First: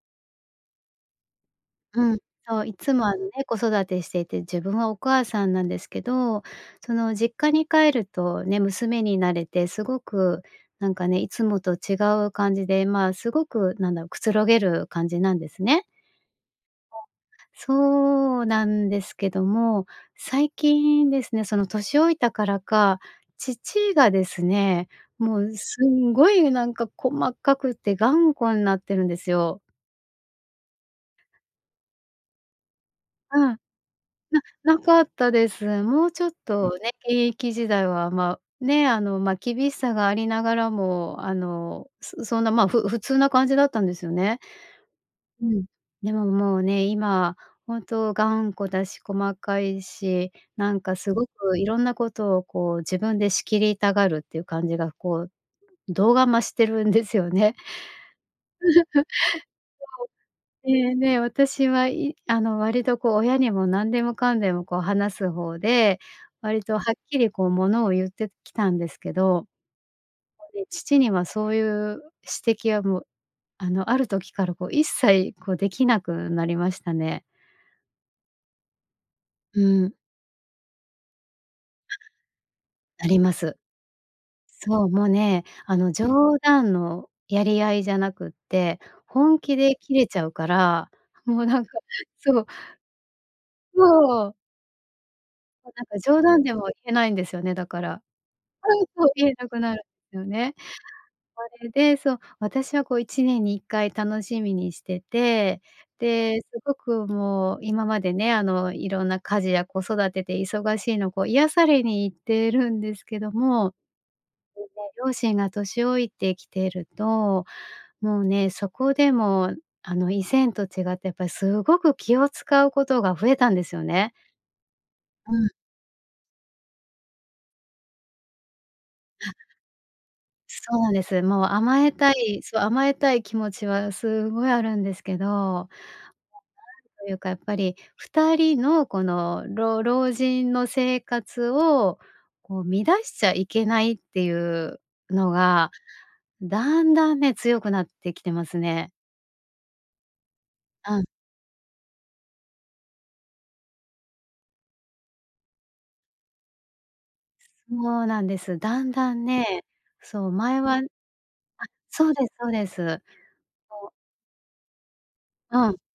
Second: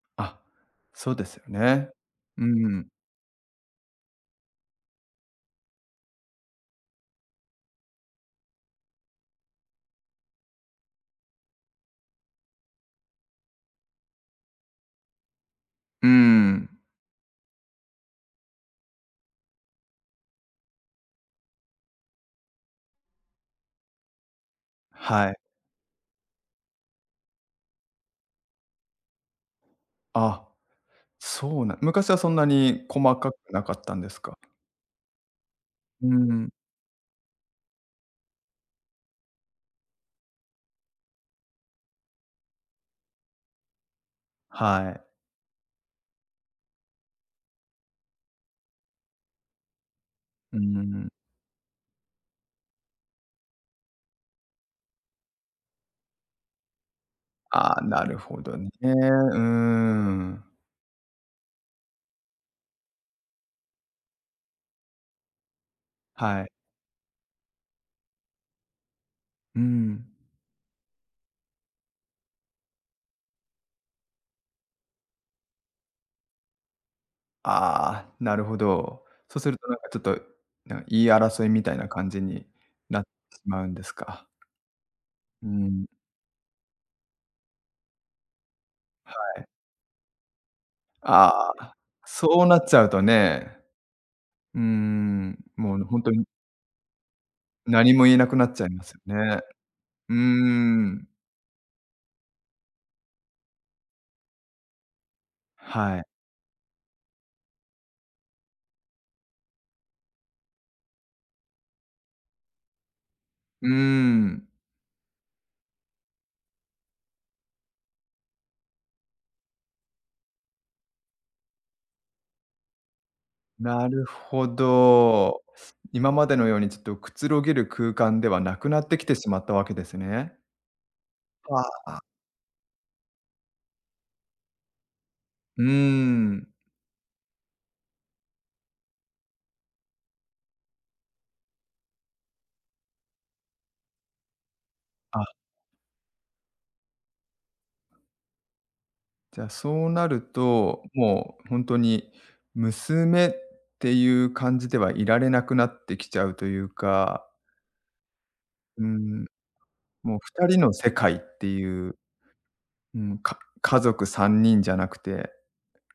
あ、そうですよね。うん、うそう、いん。つもあのね、子育てしていて、自分はお母さんなんですけど、その、実家に帰るとね、娘になれて、すごくなんかね、いつもと違う感じで、まあ、すごくなんだろう、くつろげる感じなんですね。うん。うん。そうなんですけども、最近ですね、その年老いたからか、父がですね、はい。もうすんごいなんか細かくて頑固んなってるんですよ。あ、そうなん昔はそんなに細かくうん。なかったんですか。ななかったです。もううちょっん。とね、現役時代は、ま、ね、あの、ま、厳しさがありながらも、あの、そそんな、ま、ふ普通な感じだったんですよね。はい。うん、でももうね、今、本当頑固だし細かいし、うなんかん。すごく色んなことをこう、自分で仕切りたがるっていう感じがこう、度が増してるんですよね。ああ、なるほどね。うーん。そう。で、ね、私はいあの、割とこう、親にもなんでもかんでもこう話す方で、はい。割とはっきりこう、物を言ってきたんですけど、もうん。うね、父にはそういう指摘はもう、あの、ある時からこう一切、こう出来なくなりましたね。ああ、なるほど。そうするうとなんかん。ちょっと、なん、言い争いみたいな感じになっなりましす。まうんですか。そう、もうね、うあん。の、冗談のやり合いじゃなくって、は本い。気でキレちゃうから、もうあなんあ、かそそう。うなっちゃうとね。そう。うーん、もうもなうんほかんと冗に談でも言えないんですよね、だか何ら。も言えなくなっちゃいうまん、すそう、よ言えね。なくなるんうすーよね。ん。それで、そう、私はこう1年に1回楽しみにしてて、はい。で、すごくもう今までね、あの、色んな家事や子育てで忙しいのこう、癒されに行ってるんですけどうーも、じん。さい両親が年老いてきてると、もうね、そこでも、あの、以前と違って、やっぱりすごく気を使うことが増えたんですよなるね。ほうど。ん。今までのように、ちょっとくつろげる空間ではなくなってきてしあまったわけですね。そうなんです。もうあ甘あ、えあ。たいそう甘えたい気持ちはすごいあるんですけうーど、ん。というかやっぱり、二人のこの、ろう老人の生活を、こう、乱しちゃいけないっていうのあが、だんだんね、強くなってきてますね。じゃあ、そうなると、うん。もうほんとに娘っていう感じではいられなくなってきちゃうというか。もうなんです。うだんだん。んね、もうそう、二人前のはあ、世界っていう。そうですそうです。うん、もう、か家もう族3人じゃなくて。うん。